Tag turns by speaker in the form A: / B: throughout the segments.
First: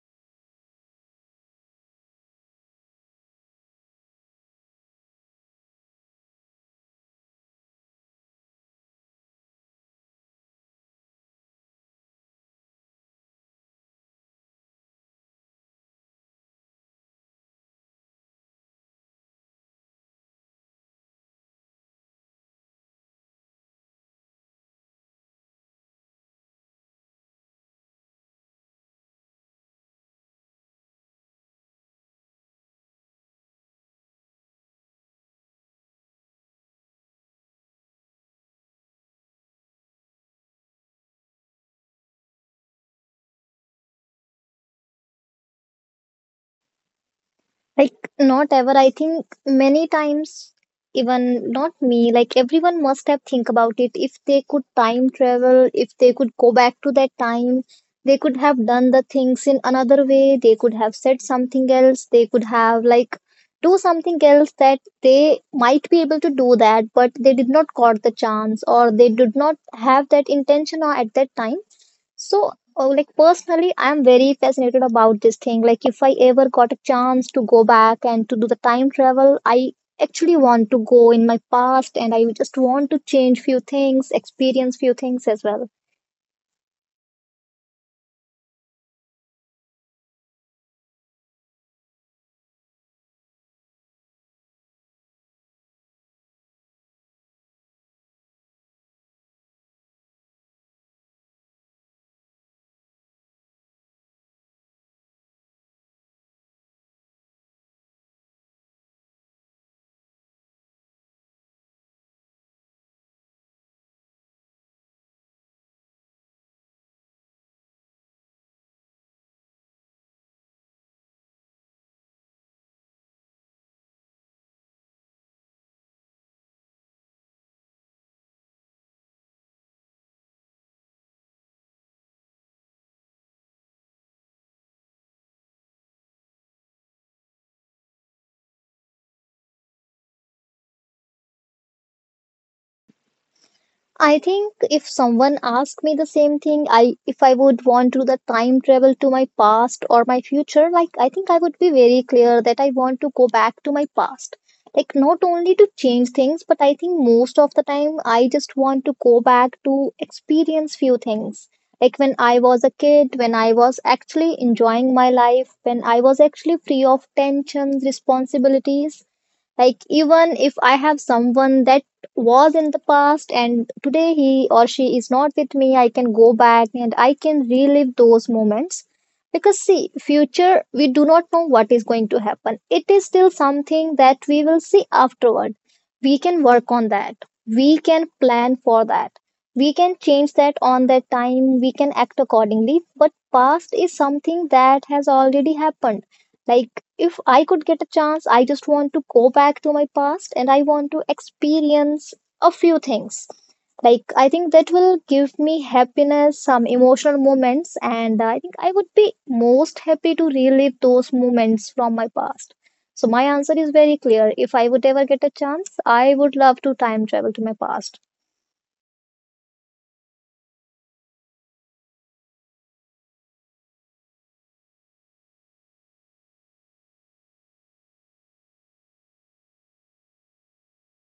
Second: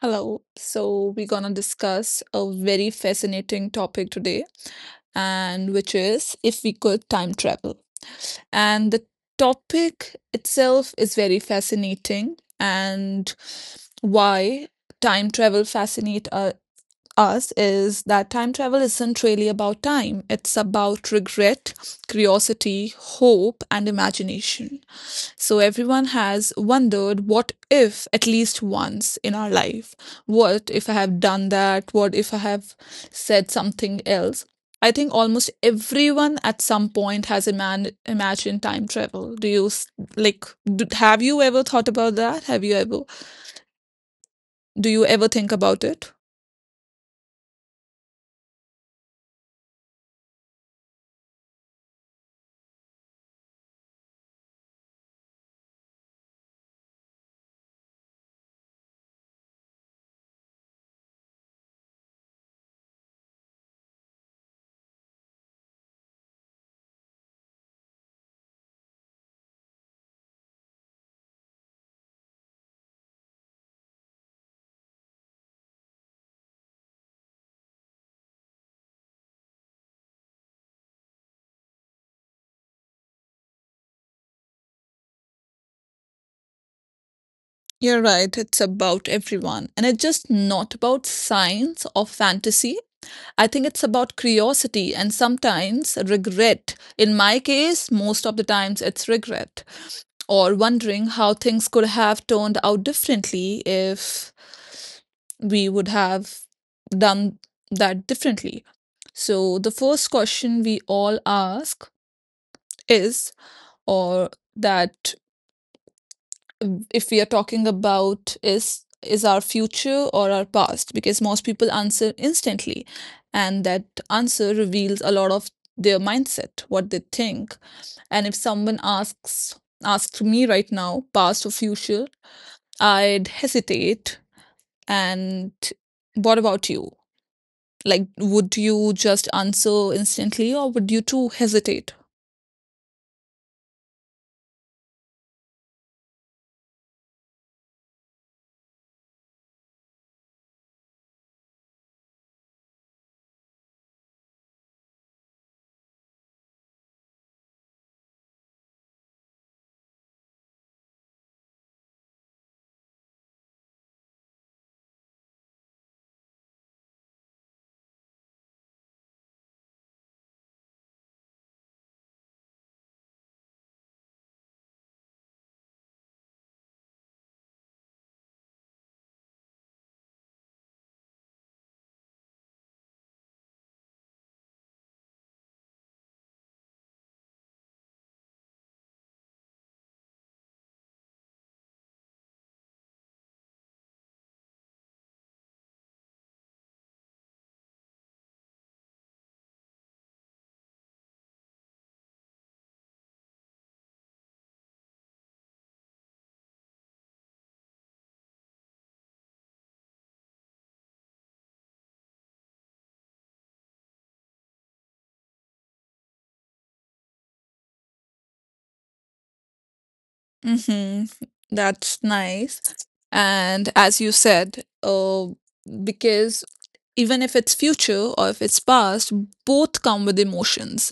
A: Hello. So, we're going to discuss a very fascinating topic today, and which is if we could time travel. And the topic itself is very fascinating and why time travel fascinate us is that time travel isn't really about time. It's about regret, curiosity, hope, and imagination. So everyone has wondered what if at least once in our life. What if I have done that? What if I have said something else? I think almost everyone at some point has imagined time travel. Do you like? D Have you ever thought about that? Have you ever Do you ever think about it?
B: Like, not ever. I think many times, even not me, like everyone must have think about it. If they could time travel, if they could go back to that time, they could have done the things in another way. They could have said something else. They could have like do something else that they might be able to do that, but they did not got the chance or they did not have that intention or at that time so, like personally, I'm very fascinated about this thing. Like, if I ever got a chance to go back and to do the time travel, I actually want to go in my past and I just want to change few things, experience few things as well.
A: You're right, it's about everyone. And it's just not about science or fantasy. I think it's about curiosity and sometimes regret. In my case, most of the times it's regret or wondering how things could have turned out differently if we would have done that differently. So, the first question we all ask is or that if we are talking about is our future or our past, because most people answer instantly, and that answer reveals a lot of their mindset, what they think. And if someone asks asked me right now, past or future, I'd hesitate. And what about you? Like, would you just answer instantly, or would you too hesitate?
B: I think if someone asked me the same thing, I if I would want to the time travel to my past or my future, like I think I would be very clear that I want to go back to my past. Like not only to change things, but I think most of the time I just want to go back to experience few things. Like when I was a kid, when I was actually enjoying my life, when I was actually free of tensions, responsibilities like, even if I have someone that was in the past and today he or she is not with me, I can go back and I can relive those moments. Because, see, future, we do not know what is going to happen. It is still something that we will see afterward. We can work on that. We can plan for that. We can change that on that time. We can act accordingly. But past is something that has already happened like, if I could get a chance, I just want to go back to my past and I want to experience a few things. Like, I think that will give me happiness, some emotional moments, and I think I would be most happy to relive those moments from my past. So, my answer is very clear. If I would ever get a chance, I would love to time travel to my past.
A: Mm-hmm. That's nice. And as you said, because even if it's future or if it's past, both come with emotions,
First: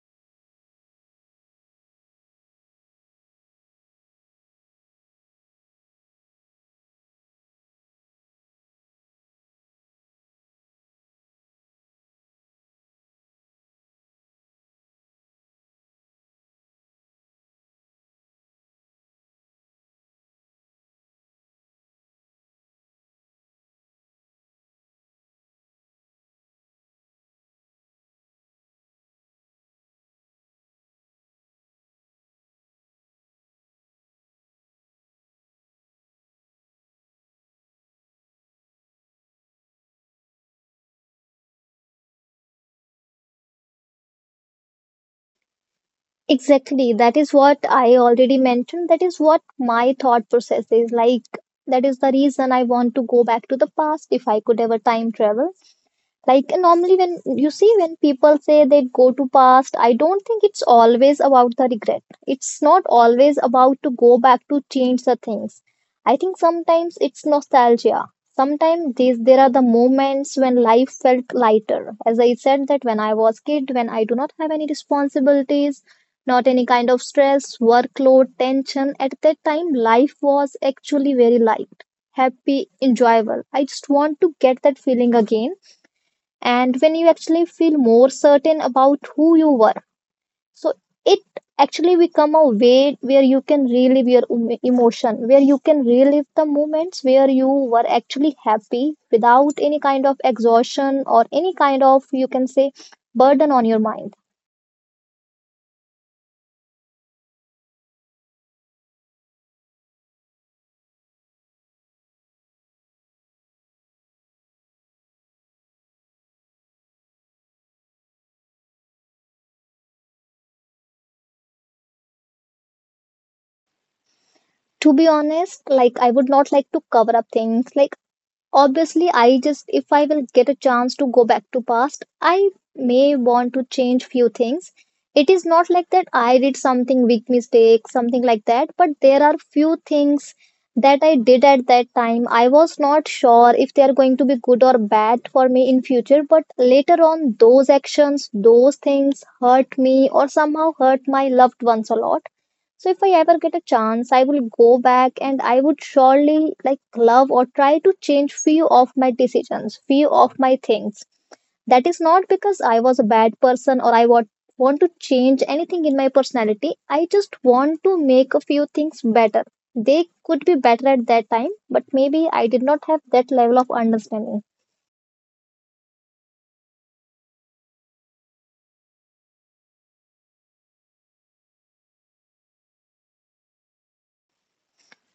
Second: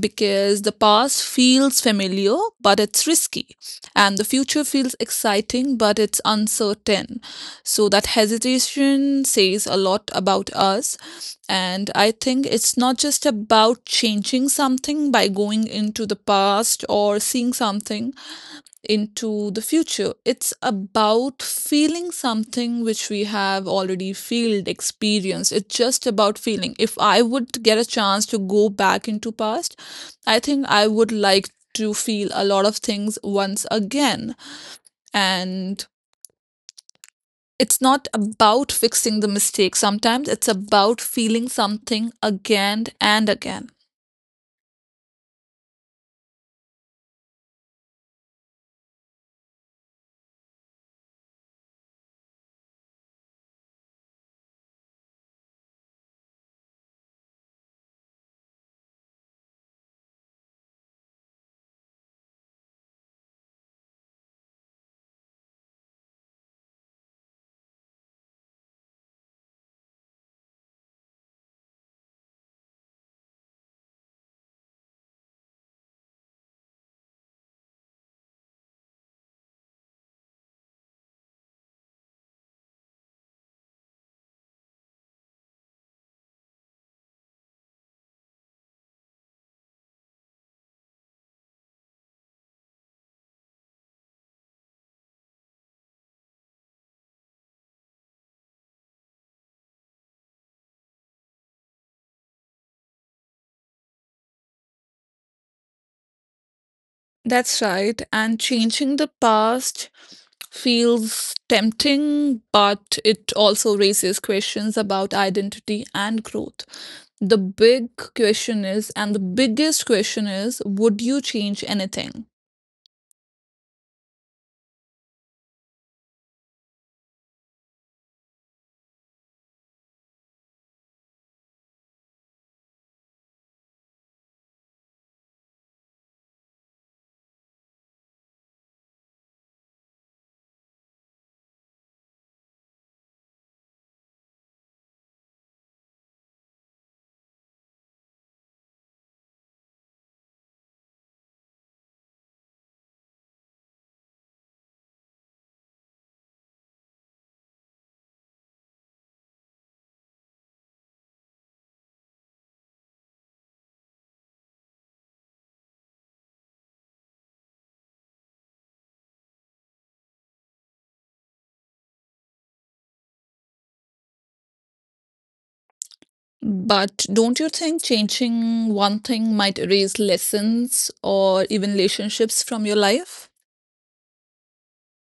A: because the past feels familiar but it's risky, and the future feels exciting but it's uncertain. So, that hesitation says a lot about us, and I think it's not just about changing something by going into the past, or seeing something, into the future. It's about feeling something which we have already felt, experienced. It's just about feeling. If I would get a chance to go back into past, I think I would like to feel a lot of things once again. And it's not about fixing the mistake sometimes, it's about feeling something again and again.
B: Exactly. That is what I already mentioned. That is what my thought process is like. That is the reason I want to go back to the past if I could ever time travel, like normally, when you see, when people say they go to past, I don't think it's always about the regret. It's not always about to go back to change the things. I think sometimes it's nostalgia. Sometimes these there are the moments when life felt lighter. As I said, that when I was kid, when I do not have any responsibilities, not any kind of stress, workload, tension, at that time life was actually very light, happy, enjoyable. I just want to get that feeling again, and when you actually feel more certain about who you were. So it actually become a way where you can relive your emotion, where you can relive the moments where you were actually happy without any kind of exhaustion or any kind of, you can say, burden on your mind.
A: That's right. And changing the past feels tempting, but it also raises questions about identity and growth. The big question is, and the biggest question is, would you change anything?
B: To be honest, like, I would not like to cover up things. Like, obviously, I just if I will get a chance to go back to past, I may want to change few things. It is not like that I did something big mistake, something like that, but there are few things that I did at that time. I was not sure if they are going to be good or bad for me in future, but later on those actions, those things hurt me or somehow hurt my loved ones a lot, so if I ever get a chance, I will go back and I would surely like love or try to change few of my decisions, few of my things. That is not because I was a bad person or I want to change anything in my personality. I just want to make a few things better. They could be better at that time, but maybe I did not have that level of understanding.
A: But don't you think changing one thing might erase lessons or even relationships from your life?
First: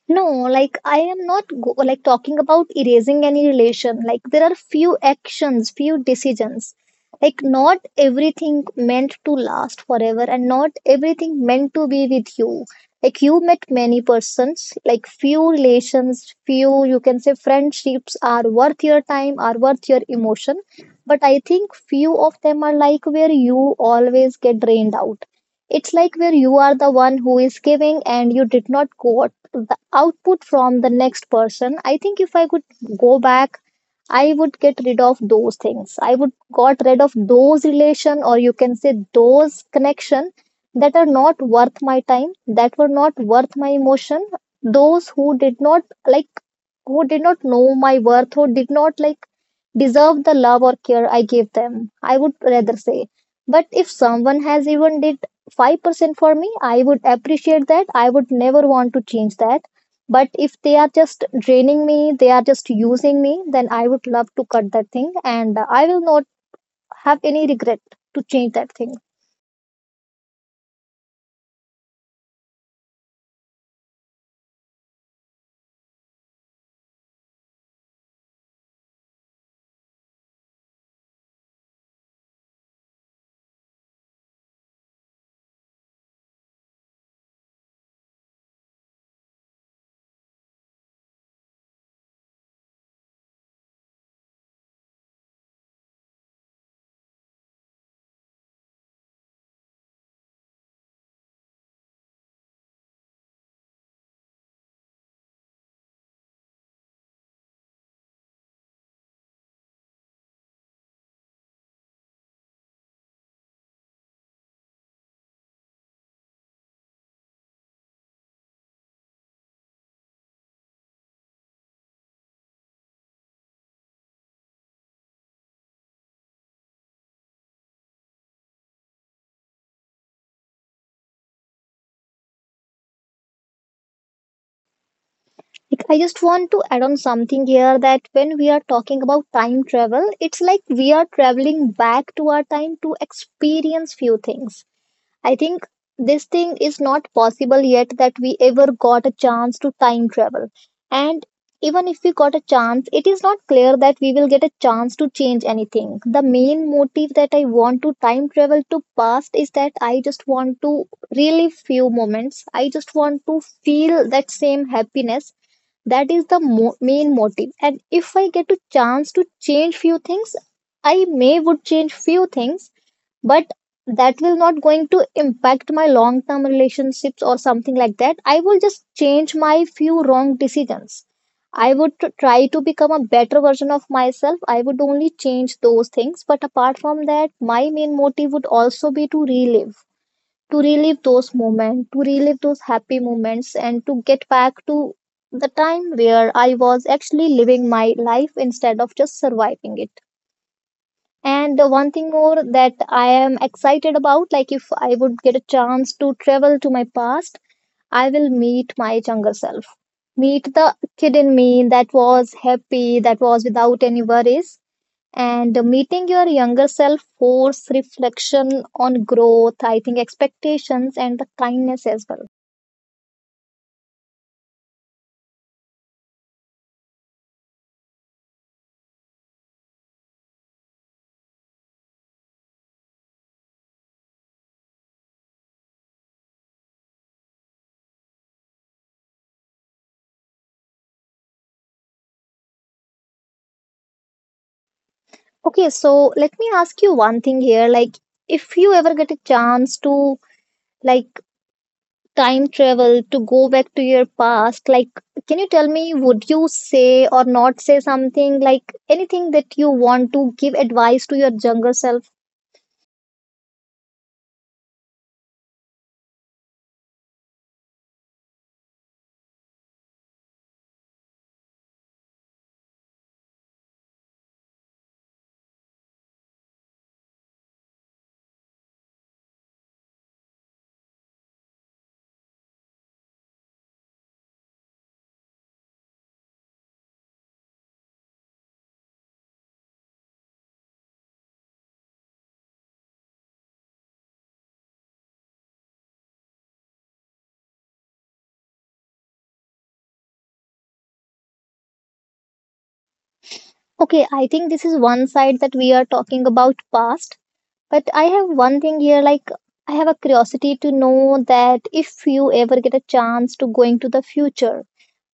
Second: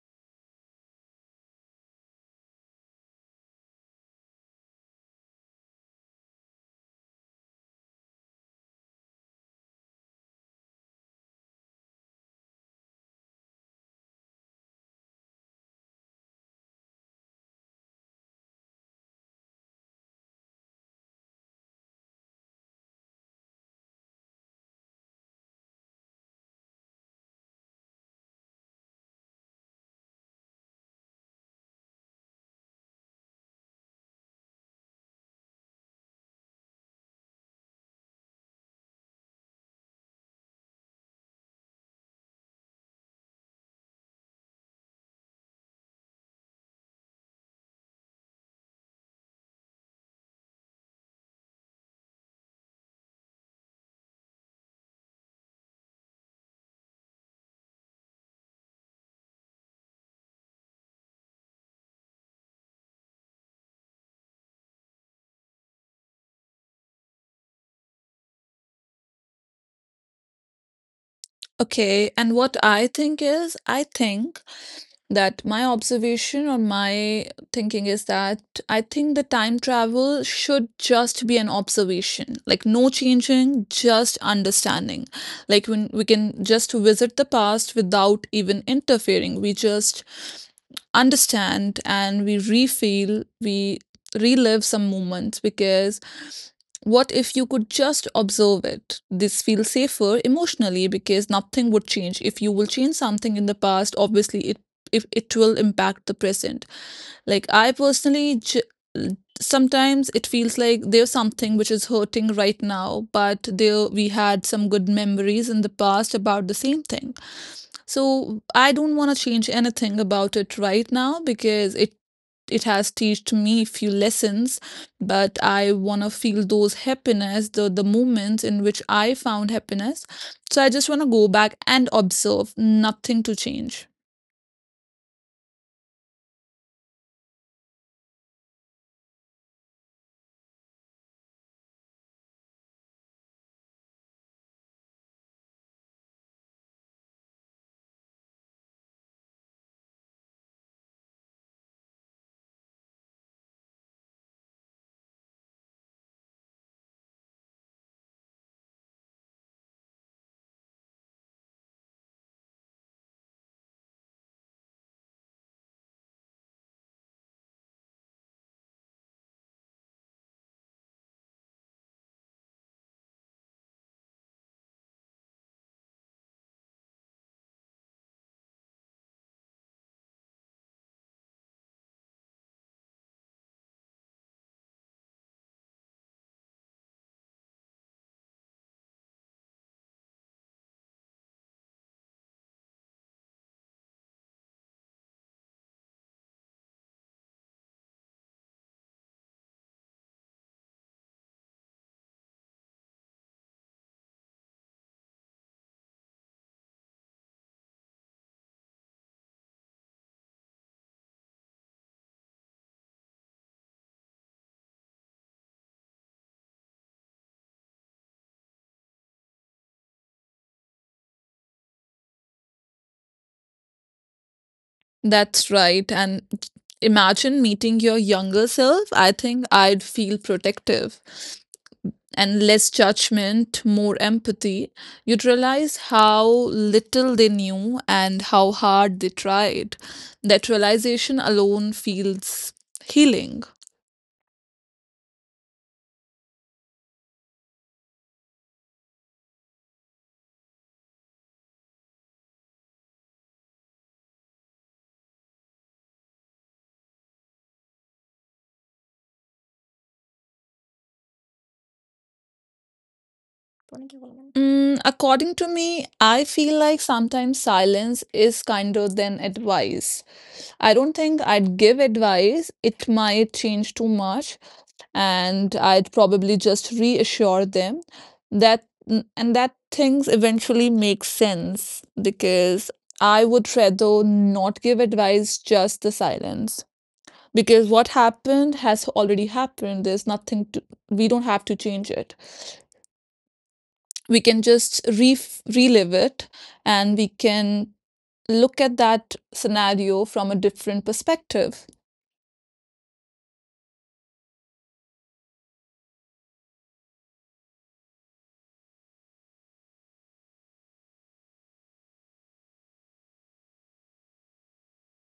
B: No, like I am not like talking about erasing any relation. Like there are few actions, few decisions. Like not everything meant to last forever and not everything meant to be with you. Like you met many persons, like few relations, few, you can say, friendships are worth your time, are worth your emotion. But I think few of them are like where you always get drained out. It's like where you are the one who is giving and you did not got the output from the next person. I think if I could go back, I would get rid of those things. I would got rid of those relation or, you can say, those connection that are not worth my time, that were not worth my emotion. Those who did not like, who did not know my worth, who did not like deserve the love or care I gave them, I would rather say. But if someone has even did 5% for me, I would appreciate that. I would never want to change that. But if they are just draining me, they are just using me, then I would love to cut that thing and I will not have any regret to change that thing.
A: Okay, and what I think is, I think that my observation or my thinking is that I think the time travel should just be an observation, like no changing, just understanding. Like, when we can just visit the past without even interfering, we just understand and we refeel, we relive some moments, because what if you could just observe it? This feels safer emotionally because nothing would change. If you will change something in the past, obviously it if it will impact the present. Like, I personally sometimes it feels like there's something which is hurting right now, but there we had some good memories in the past about the same thing. So I don't want to change anything about it right now, because it has taught me few lessons, but I want to feel those happiness, the moments in which I found happiness. So I just want to go back and observe, nothing to change.
B: Like, I just want to add on something here that when we are talking about time travel, it's like we are traveling back to our time to experience few things. I think this thing is not possible yet that we ever got a chance to time travel. And even if we got a chance, it is not clear that we will get a chance to change anything. The main motive that I want to time travel to past is that I just want to relive few moments. I just want to feel that same happiness. That is the main motive. And if I get a chance to change few things, I may would change few things, but that will not going to impact my long term relationships or something like that. I will just change my few wrong decisions. I would try to become a better version of myself. I would only change those things, but apart from that my main motive would also be to relive those moments, to relive those happy moments, and to get back to the time where I was actually living my life instead of just surviving it. And the one thing more that I am excited about, like if I would get a chance to travel to my past, I will meet my younger self. Meet the kid in me that was happy, that was without any worries. And meeting your younger self force reflection on growth, I think, expectations and the kindness as well.
A: That's right. And imagine meeting your younger self, I think I'd feel protective, and less judgment, more empathy. You'd realize how little they knew and how hard they tried. That realization alone feels healing.
B: Okay, so let me ask you one thing here. Like, if you ever get a chance to, like, time travel to go back to your past, like, can you tell me, would you say or not say something, like anything that you want to give advice to your younger self?
A: According to me, I feel like sometimes silence is kinder than advice. I don't think I'd give advice. It might change too much, and I'd probably just reassure them and that things eventually make sense, because I would rather not give advice, just the silence. Because what happened has already happened. There's nothing to, we don't have to change it. We can just re relive it, and we can look at that scenario from a different perspective.
B: Okay, I think this is one side that we are talking about past, but I have one thing here. Like, I have a curiosity to know that if you ever get a chance to going to the future,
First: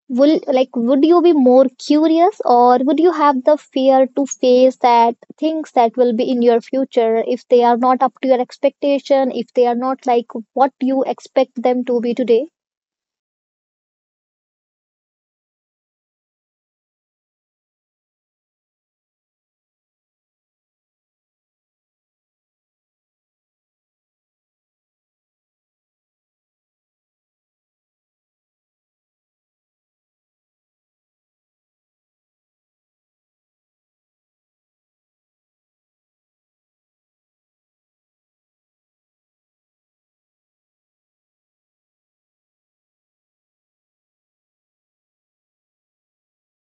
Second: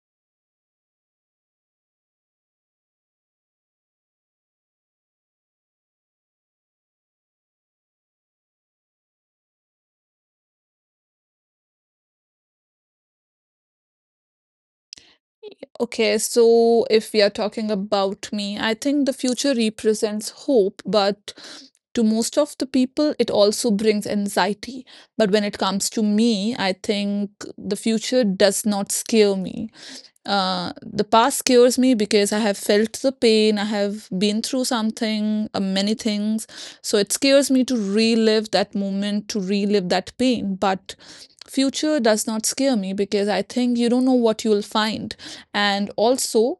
B: will, like, would you be more curious or would you have the fear to face that things that will be in your future if they are not up to your expectation, if they are not like what you expect them to be today?
A: Okay, so if we are talking about me, I think the future represents hope, but to most of the people, it also brings anxiety. But when it comes to me, I think the future does not scare me. The past scares me because I have felt the pain, I have been through something, many things. So it scares me to relive that moment, to relive that pain. But future does not scare me because I think you don't know what you'll find. And also,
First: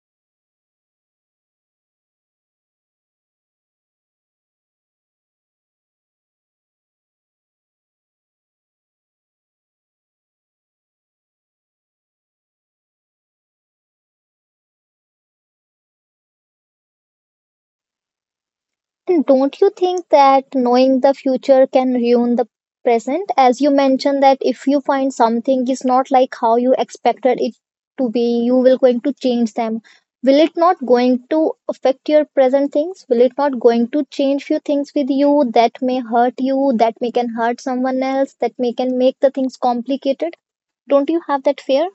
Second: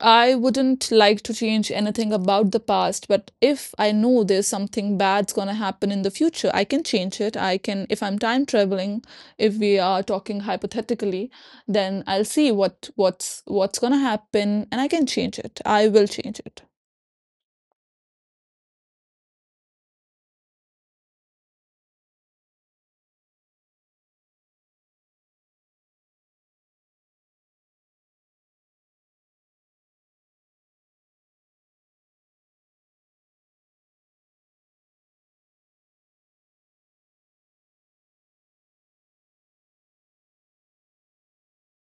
A: I wouldn't like to change anything about the past, but if I know there's something bad's gonna happen in the future, I can change it. If I'm time traveling, if we are talking hypothetically, then I'll see what's gonna happen, and I can change it. I will change it.
B: And don't you think that knowing the future can ruin the present? As you mentioned that if you find something is not like how you expected it to be, you will going to change them. Will it not going to affect your present things? Will it not going to change few things with you that may hurt you, that may can hurt someone else, that may can make the things complicated? Don't you have that fear?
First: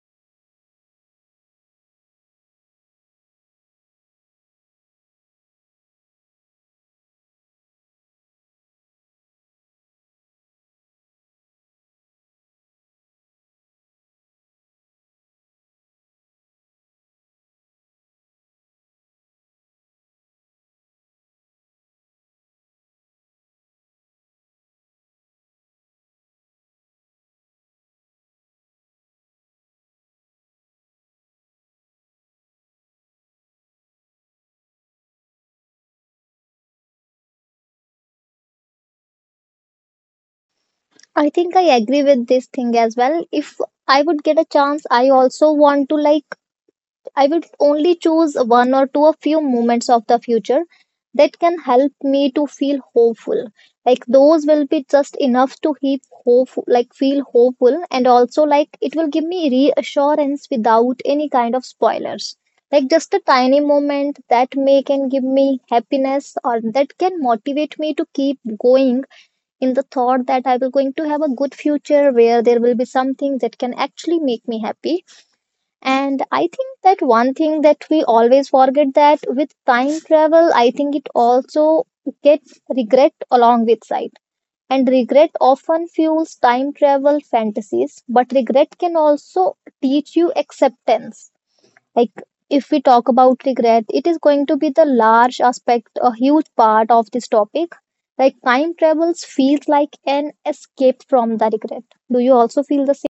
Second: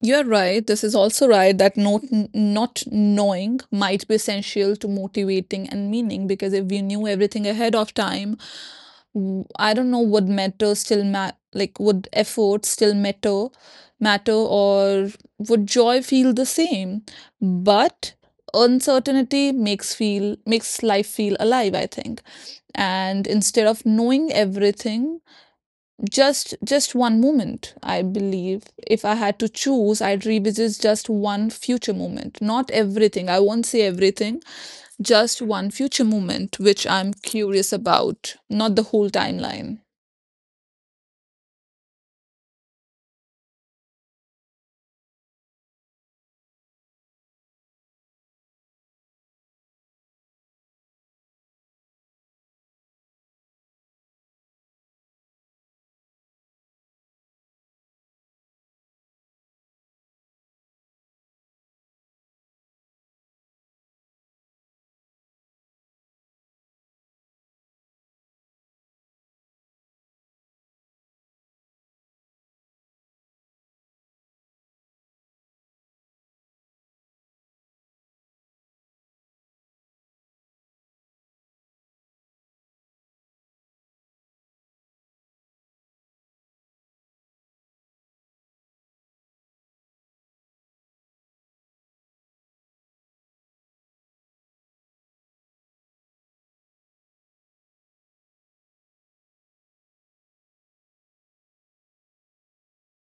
A: You're right. This is also right that not knowing might be essential to motivating and meaning, because if we knew everything ahead of time, I don't know, would matter still ma like, would effort still matter, or would joy feel the same? But uncertainty makes life feel alive, I think. And instead of knowing everything, just one moment, I believe, if I had to choose, I'd revisit just one future moment, not everything, I won't say everything, just one future moment which I'm curious about, not the whole timeline.
B: I think I agree with this thing as well. If I would get a chance, I also want to, like, I will only choose one or two, a few moments of the future that can help me to feel hopeful. Like those will be just enough to keep hope, like feel hopeful, and also like it will give me reassurance without any kind of spoilers. Like just a tiny moment that may can give me happiness or that can motivate me to keep going in the thought that I will going to have a good future where there will be something that can actually make me happy. And I think that one thing that we always forget that with time travel, I think it also gets regret along with sight. And regret often fuels time travel fantasies, but regret can also teach you acceptance. Like, if we talk about regret, it is going to be the large aspect, a huge part of this topic. Like time travels feels like an escape from the regret. Do you also feel the same?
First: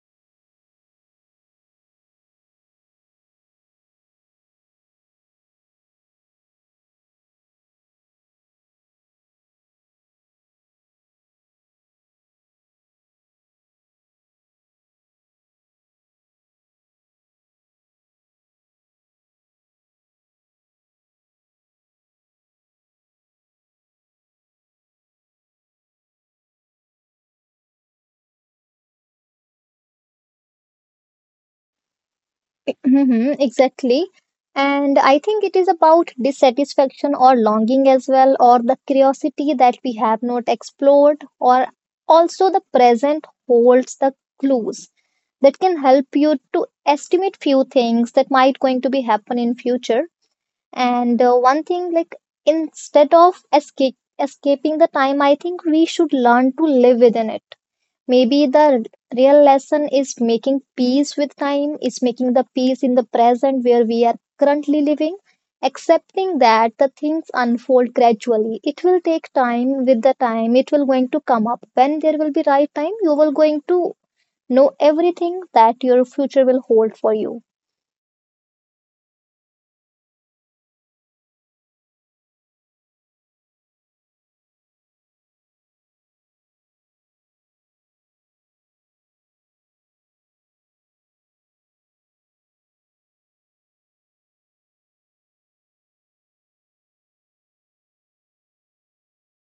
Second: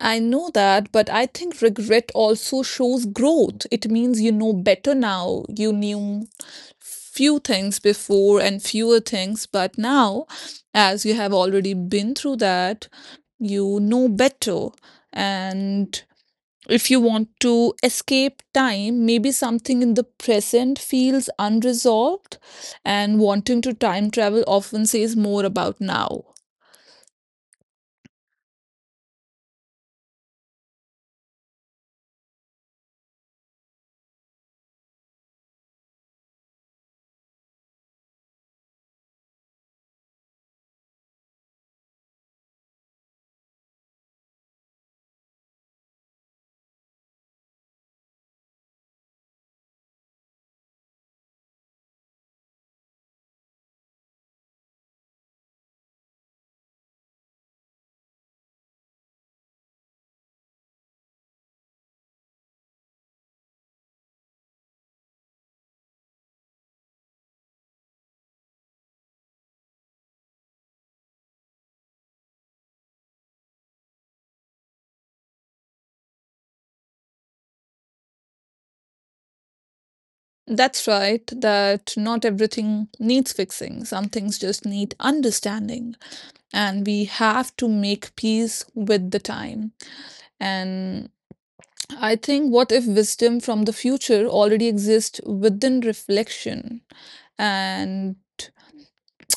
A: I know that, but I think regret also shows growth. It means you know better now. You knew few things before and fewer things, but now, as you have already been through that, you know better. And if you want to escape time, maybe something in the present feels unresolved, and wanting to time travel often says more about now.
B: Hmm, exactly. And I think it is about dissatisfaction or longing as well, or the curiosity that we have not explored, or also the present holds the clues that can help you to estimate few things that might going to be happen in future. And one thing, like instead of escape escaping the time, I think we should learn to live within it. Maybe the real lesson is making peace with time, is making the peace in the present where we are currently living, accepting that the things unfold gradually. It will take time. With the time, it will going to come up. When there will be right time, you will going to know everything that your future will hold for you.
A: That's right, that not everything needs fixing. Some things just need understanding, and we have to make peace with the time. And I think, what if wisdom from the future already exists within reflection? And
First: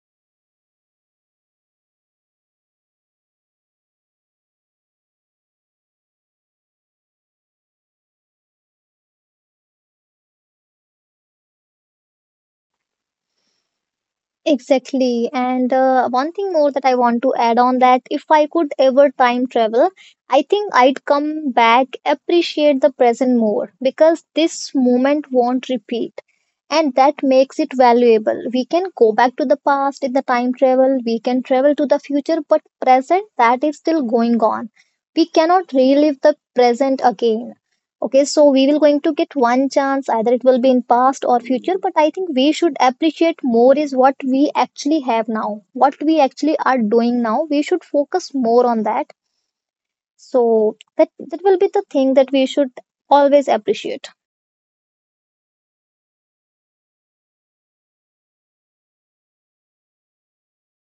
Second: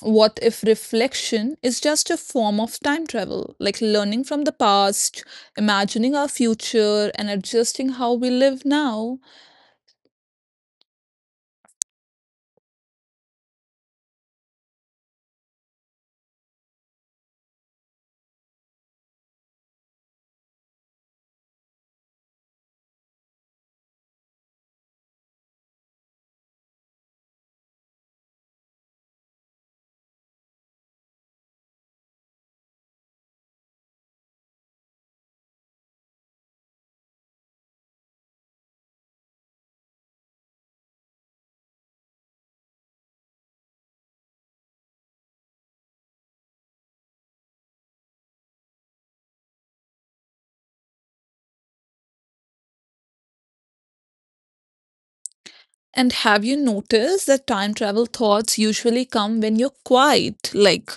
A: what if reflection is just a form of time travel, like learning from the past, imagining our future, and adjusting how we live now?
B: Exactly. And one thing more that I want to add on that, if I could ever time travel, I think I'd come back, appreciate the present more because this moment won't repeat. And that makes it valuable. We can go back to the past in the time travel, we can travel to the future, but present, that is still going on. We cannot relive the present again. Okay, so we will going to get one chance, either it will be in past or future, but I think we should appreciate more is what we actually have now, what we actually are doing now. We should focus more on that. So that will be the thing that we should always appreciate.
A: And have you noticed that time travel thoughts usually come when you're quiet, like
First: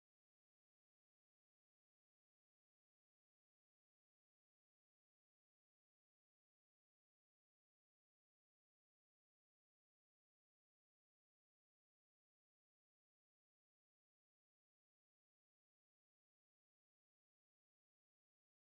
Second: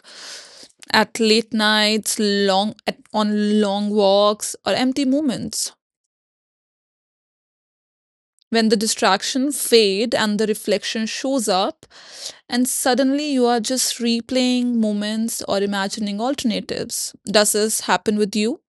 A: at late nights, on long walks, or empty moments? When the distraction fade and the reflection shows up, and suddenly you are just replaying moments or imagining alternatives. Does this happen with you?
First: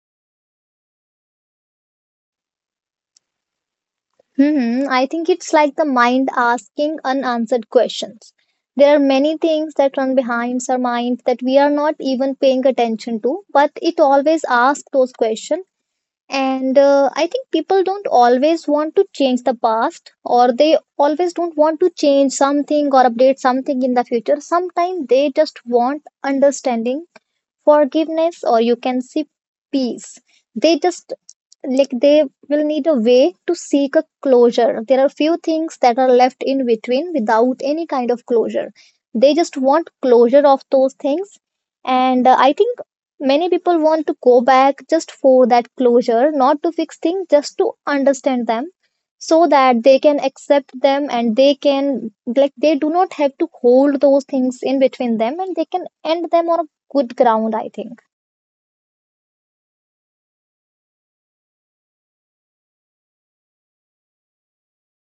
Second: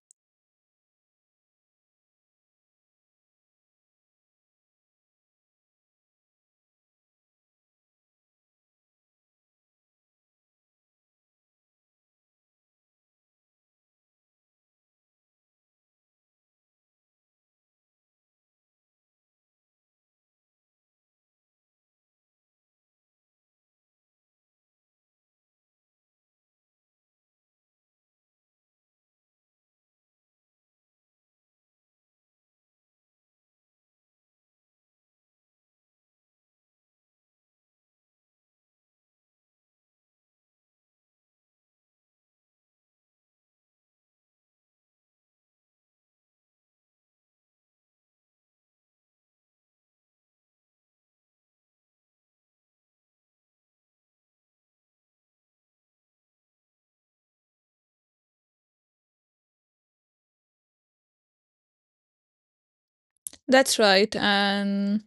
B: Hmm, I think it's like the mind asking unanswered questions. There are many things that run behind our mind that we are not even paying attention to, but it always asks those questions. And uh, i think people don't always want to change the past, or they always don't want to change something or update something in the future. Sometimes they just want understanding, forgiveness, or you can see peace. They just, like, they will need a way to seek a closure. There are few things that are left in between without any kind of closure. They just want closure of those things. And uh, i think many people want to go back just for that closure, not to fix things, just to understand them, so that they can accept them, and they can, like, they do not have to hold those things in between them, and they can end them on a good ground, I think.
A: That's right, and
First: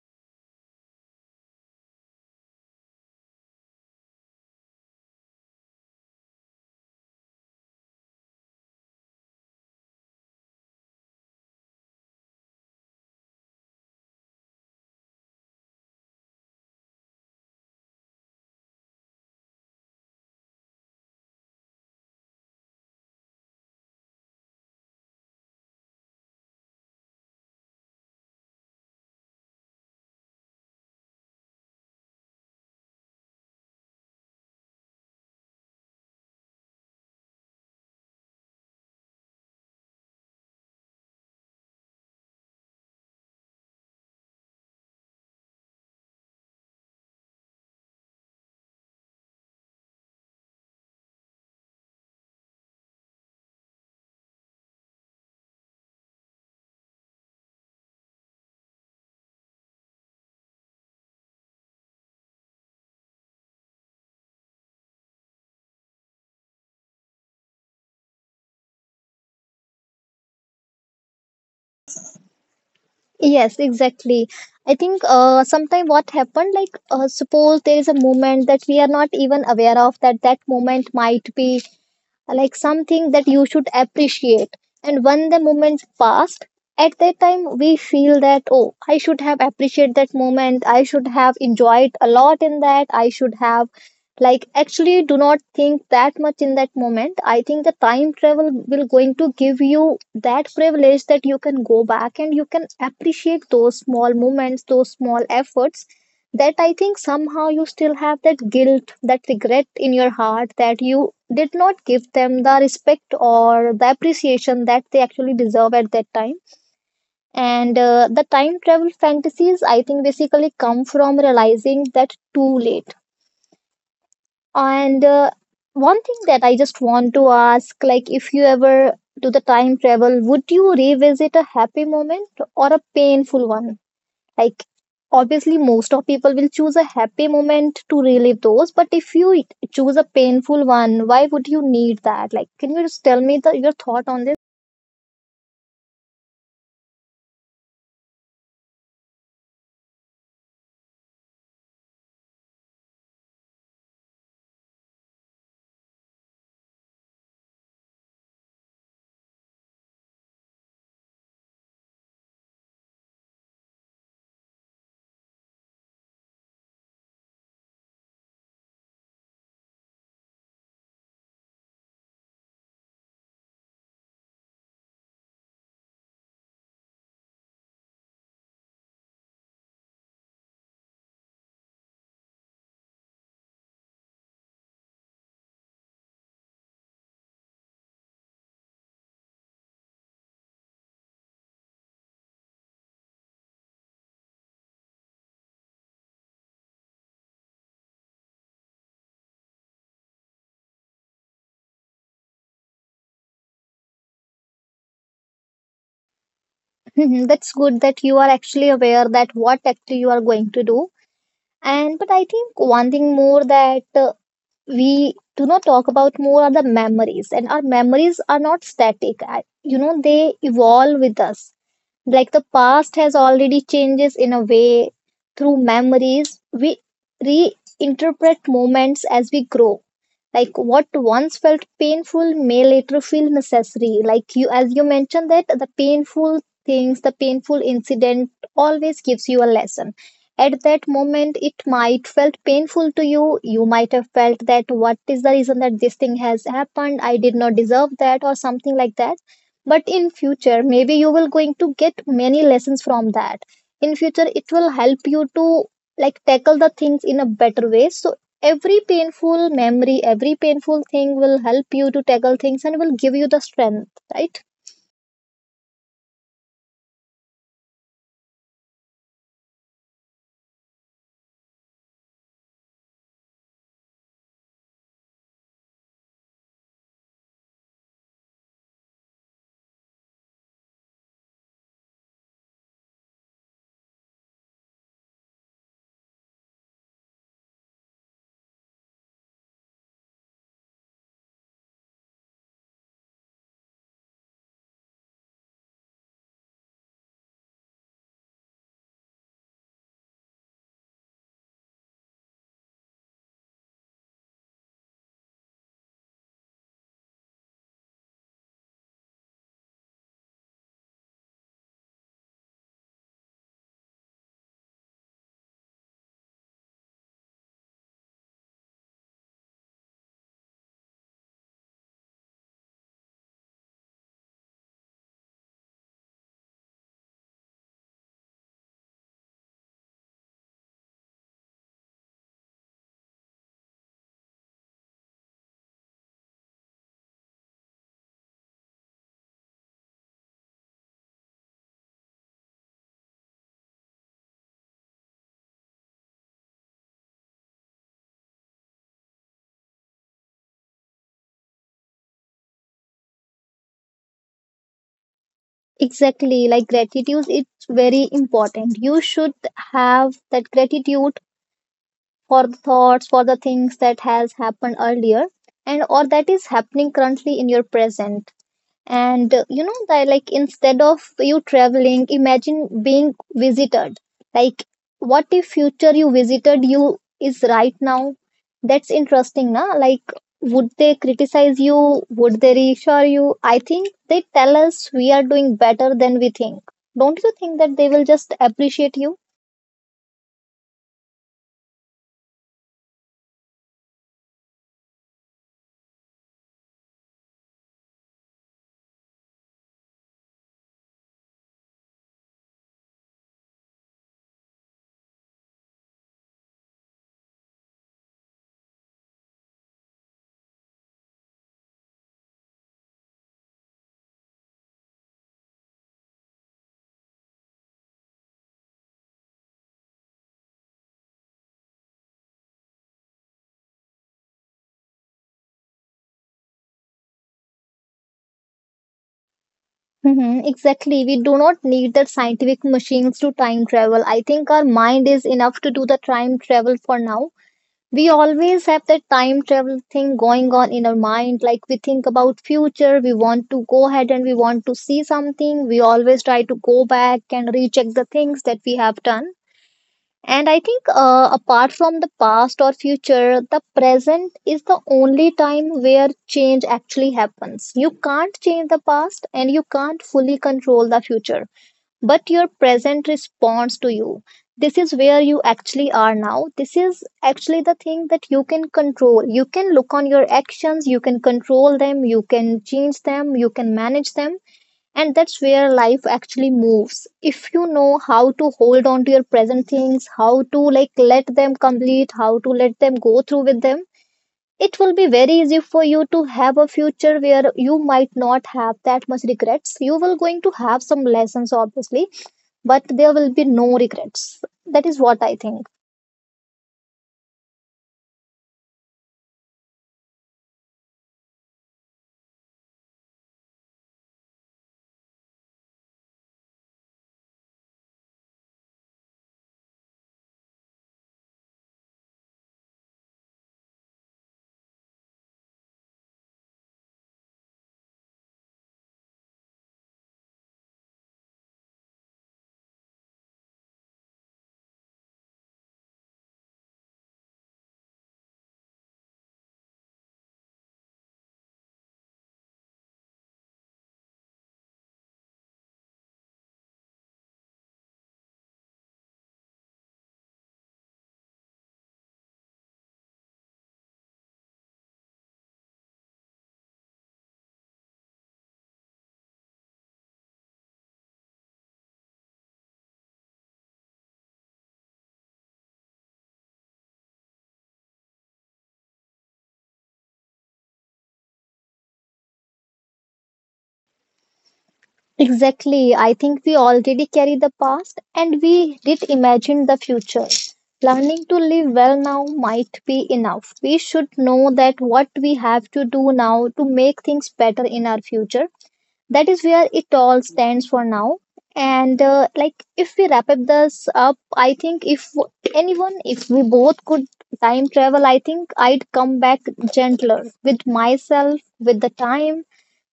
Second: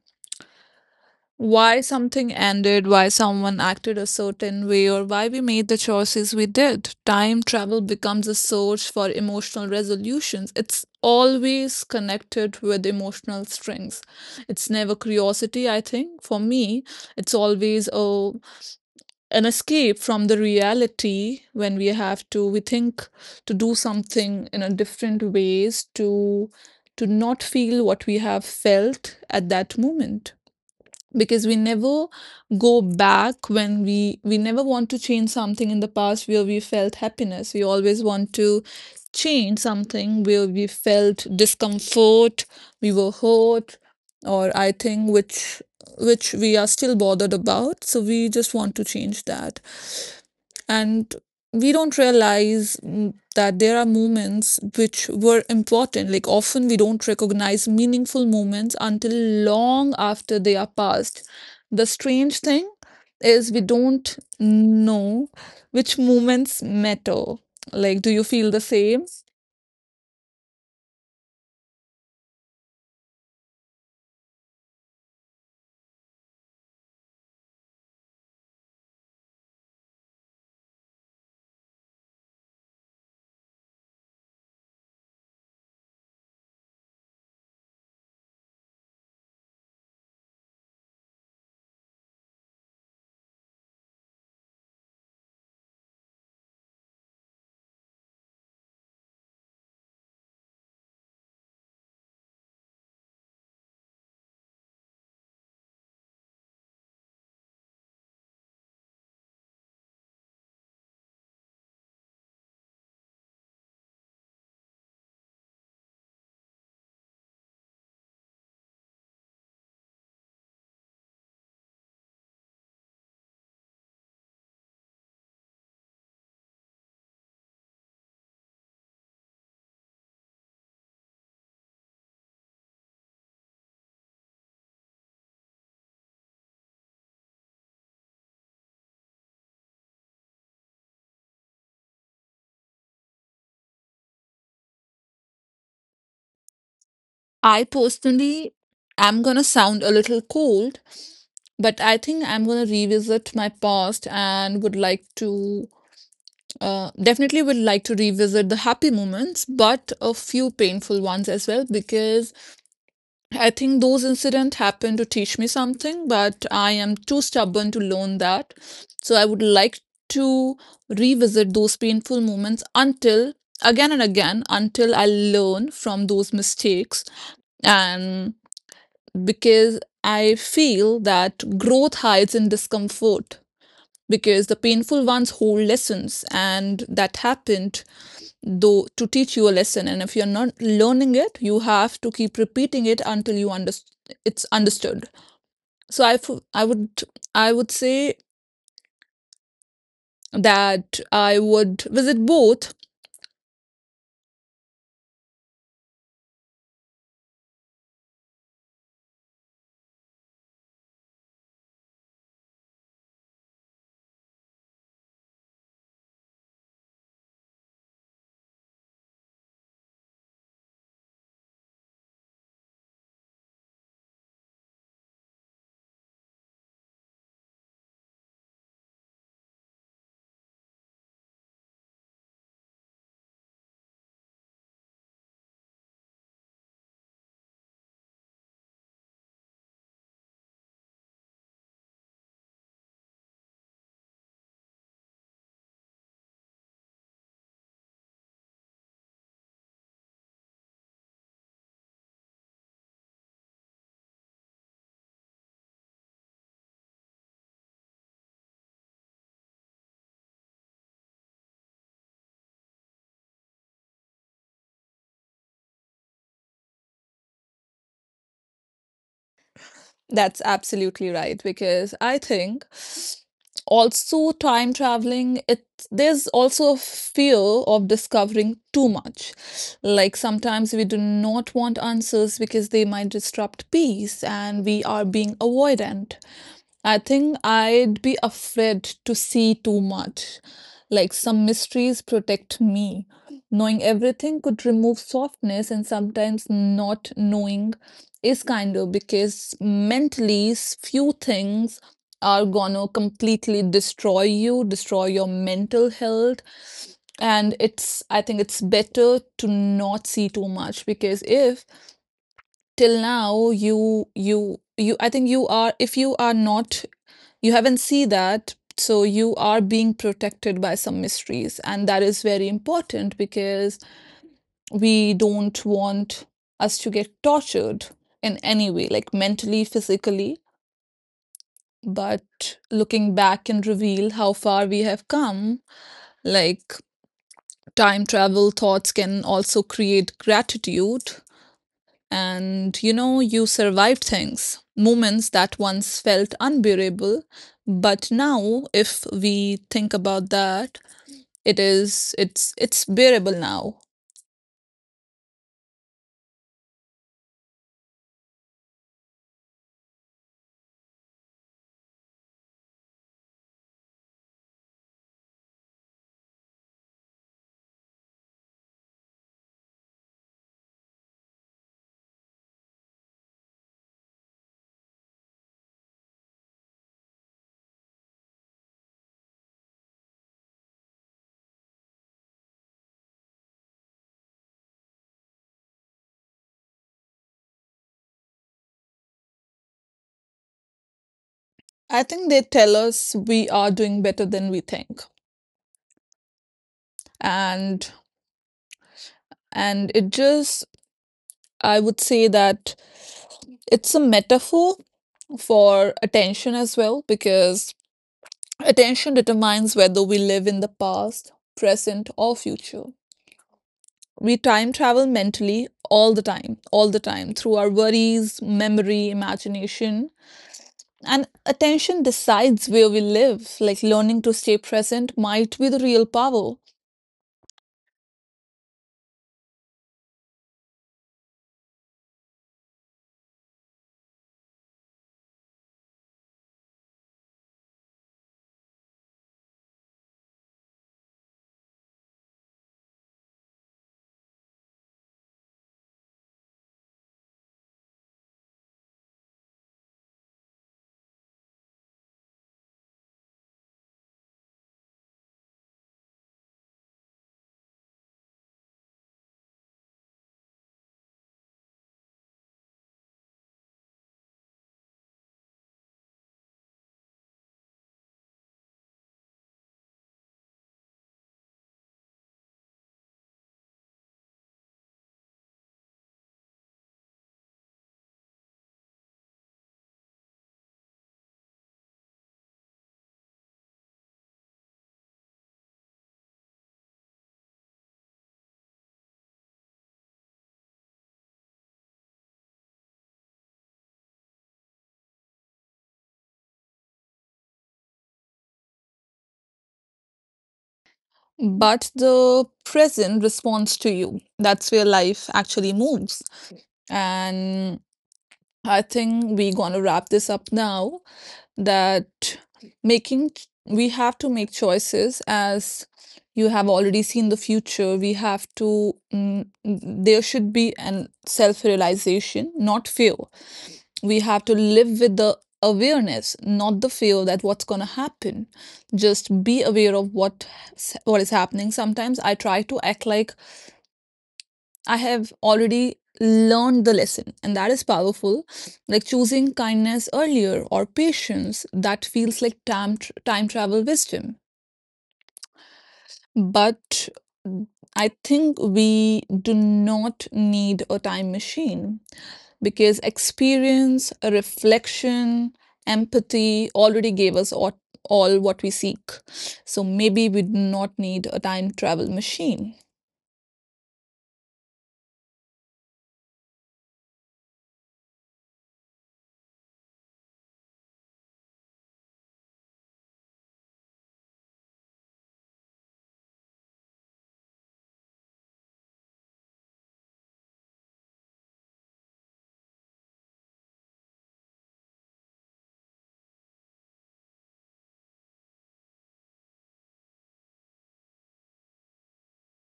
A: why something ended, why someone acted a certain way, or why we made the choices we did. Time travel becomes a source for emotional resolutions. It's always connected with emotional strings. It's never curiosity, I think. For me, it's always an escape from the reality, when we think to do something in a different ways, to not feel what we have felt at that moment. Because we never go back, when we never want to change something in the past where we felt happiness. We always want to change something where we felt discomfort, we were hurt, or I think which we are still bothered about, so we just want to change that. And we don't realize, that there are moments which were important. Like, often we don't recognize meaningful moments until long after they are past. The strange thing is we don't know which moments matter. Like, do you feel the same?
B: Yes, exactly. I think, sometime what happened, like, suppose there is a moment that we are not even aware of, that that moment might be like something that you should appreciate. And when the moment passed, at that time we feel that, oh, I should have appreciated that moment, I should have enjoyed a lot in that, I should have, like, actually do not think that much in that moment. I think the time travel will going to give you that privilege that you can go back and you can appreciate those small moments, those small efforts, that, I think, somehow you still have that guilt, that regret in your heart that you did not give them the respect or the appreciation that they actually deserve at that time. And the time travel fantasies, I think, basically come from realizing that too late. And one thing that I just want to ask, like, if you ever do the time travel, would you revisit a happy moment or a painful one? Like, obviously, most of people will choose a happy moment to relive those, but if you choose a painful one, why would you need that? Like, can you just tell me the, your thought on this?
A: I personally am going to sound a little cold, but I think I'm going to revisit my past, and would like to definitely would like to revisit the happy moments, but a few painful ones as well, because I think those incidents happened to teach me something, but I am too stubborn to learn that. So I would like to revisit those painful moments, until again and again, until I learn from those mistakes. And because I feel that growth hides in discomfort, because the painful ones hold lessons, and that happened though to teach you a lesson, and if you're not learning it you have to keep repeating it until you understand, it's understood. So I would say that I would visit both.
B: Mhm. That's good that you are actually aware that what actually you are going to do. And, but I think one thing more that, we do not talk about more are the memories, and our memories are not static. You know, they evolve with us. Like, the past has already changes in a way. Through memories we reinterpret moments as we grow. Like what once felt painful may later feel necessary. Like you, as you mentioned, that the painful things, the painful incident, always gives you a lesson. At that moment it might felt painful to you, you might have felt that what is the reason that this thing has happened, I did not deserve that, or something like that. But in future, maybe you will going to get many lessons from that. In future it will help you to, like, tackle the things in a better way. So every painful memory, every painful thing will help you to tackle things and will give you the strength, right?
A: That's absolutely right, because I think also time traveling, it there's also a fear of discovering too much. Like, sometimes we do not want answers because they might disrupt peace, and we are being avoidant. I think I'd be afraid to see too much. Like, some mysteries protect me. Knowing everything could remove softness, and sometimes not knowing is kinder, because few things are gonna completely destroy you, destroy your mental health. I think it's better to not see too much, because if till now you, I think you are, if you are not, you haven't seen that, so you are being protected by some mysteries. And that is very important, because we don't want us to get tortured in any way, like mentally, physically. But looking back can reveal how far we have come. Like, time travel thoughts can also create gratitude. And you survived things, moments that once felt unbearable. But now, if we think about that, it is it's bearable now.
B: Exactly. Like gratitude, it's very important. You should have that gratitude for the thoughts, for the things that has happened earlier and or that is happening currently in your present. And you know that, like, instead of you traveling, imagine being visited. Like, what if future you visited you is right now? That's interesting, na. Like, would they criticize you, would they reassure you? I think they tell us we are doing better than we think. Don't you think that they will just appreciate you?
A: I think they tell us we are doing better than we think. And and it just I would say that it's a metaphor for attention as well, because attention determines whether we live in the past, present, or future. We time travel mentally all the time, through our worries, memory, imagination. And attention decides where we live. Like, learning to stay present might be the real power,
B: Hmm, exactly. We do not need the scientific machines to time travel. I think our mind is enough to do the time travel for now. We always have that time travel thing going on in our mind. Like we think about future, we want to go ahead and we want to see something. We always try to go back and recheck the things that we have done. And I think, apart from the past or future, the present is the only time where change actually happens. You can't change the past and you can't fully control the future, but your present responds to you. This is where you actually are now. This is actually the thing that you can control. You can look on your actions, you can control them, you can change them, you can manage them. And that's where life actually moves. If you know how to hold on to your present things, how to, like, let them complete, how to let them go through with them, it will be very easy for you to have a future where you might not have that much regrets. You will going to have some lessons, obviously, but there will be no regrets. That is what I think.
A: but the present responds to you. That's where life actually moves. And I think we're going to wrap this up now. that we have to make choices, as you have already seen the future. We have to mm, mm, There should be an self realization, not fear. We have to live with the awareness, not the fear that what's going to happen. Just be aware of what is happening. Sometimes I try to act like I have already learned the lesson, and that is powerful. Like choosing kindness earlier or patience, that feels like time travel wisdom. But I think we do not need a time machine, because experience, reflection, empathy already gave us all what we seek. So maybe we do not need a time travel machine.
B: Exactly. I think we already carry the past and we did imagine the future. Learning to live well now might be enough. We should know that what we have to do now to make things better in our future. That is where it all stands for now. And like, if we wrap up this up, I think if anyone, if we both could time travel, I think I'd come back gentler with myself, with the time,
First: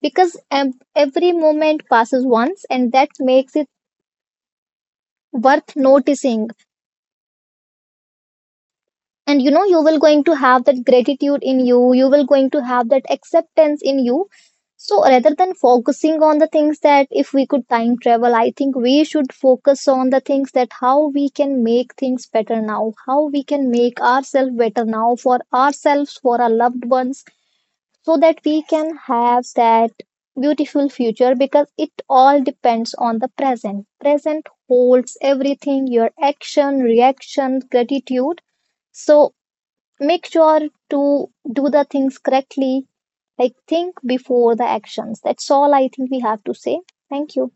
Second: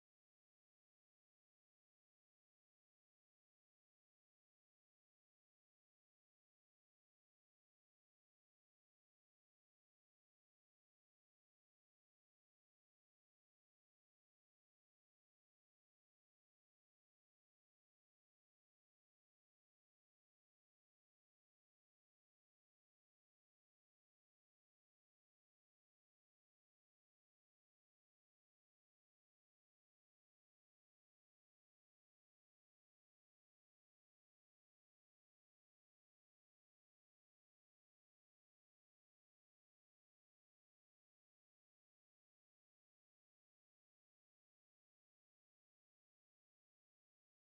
B: because every moment passes once, and that makes it worth noticing. And you know, you will going to have that gratitude in you, you will going to have that acceptance in you. So rather than focusing on the things that if we could time travel, I think we should focus on the things that how we can make things better now, how we can make ourselves better now, for ourselves, for our loved ones, so that we can have that beautiful future, because it all depends on the present. Present holds everything, your action, reaction, gratitude. So make sure to do the things correctly. Like, think before the actions. That's all I think we have to say. Thank you.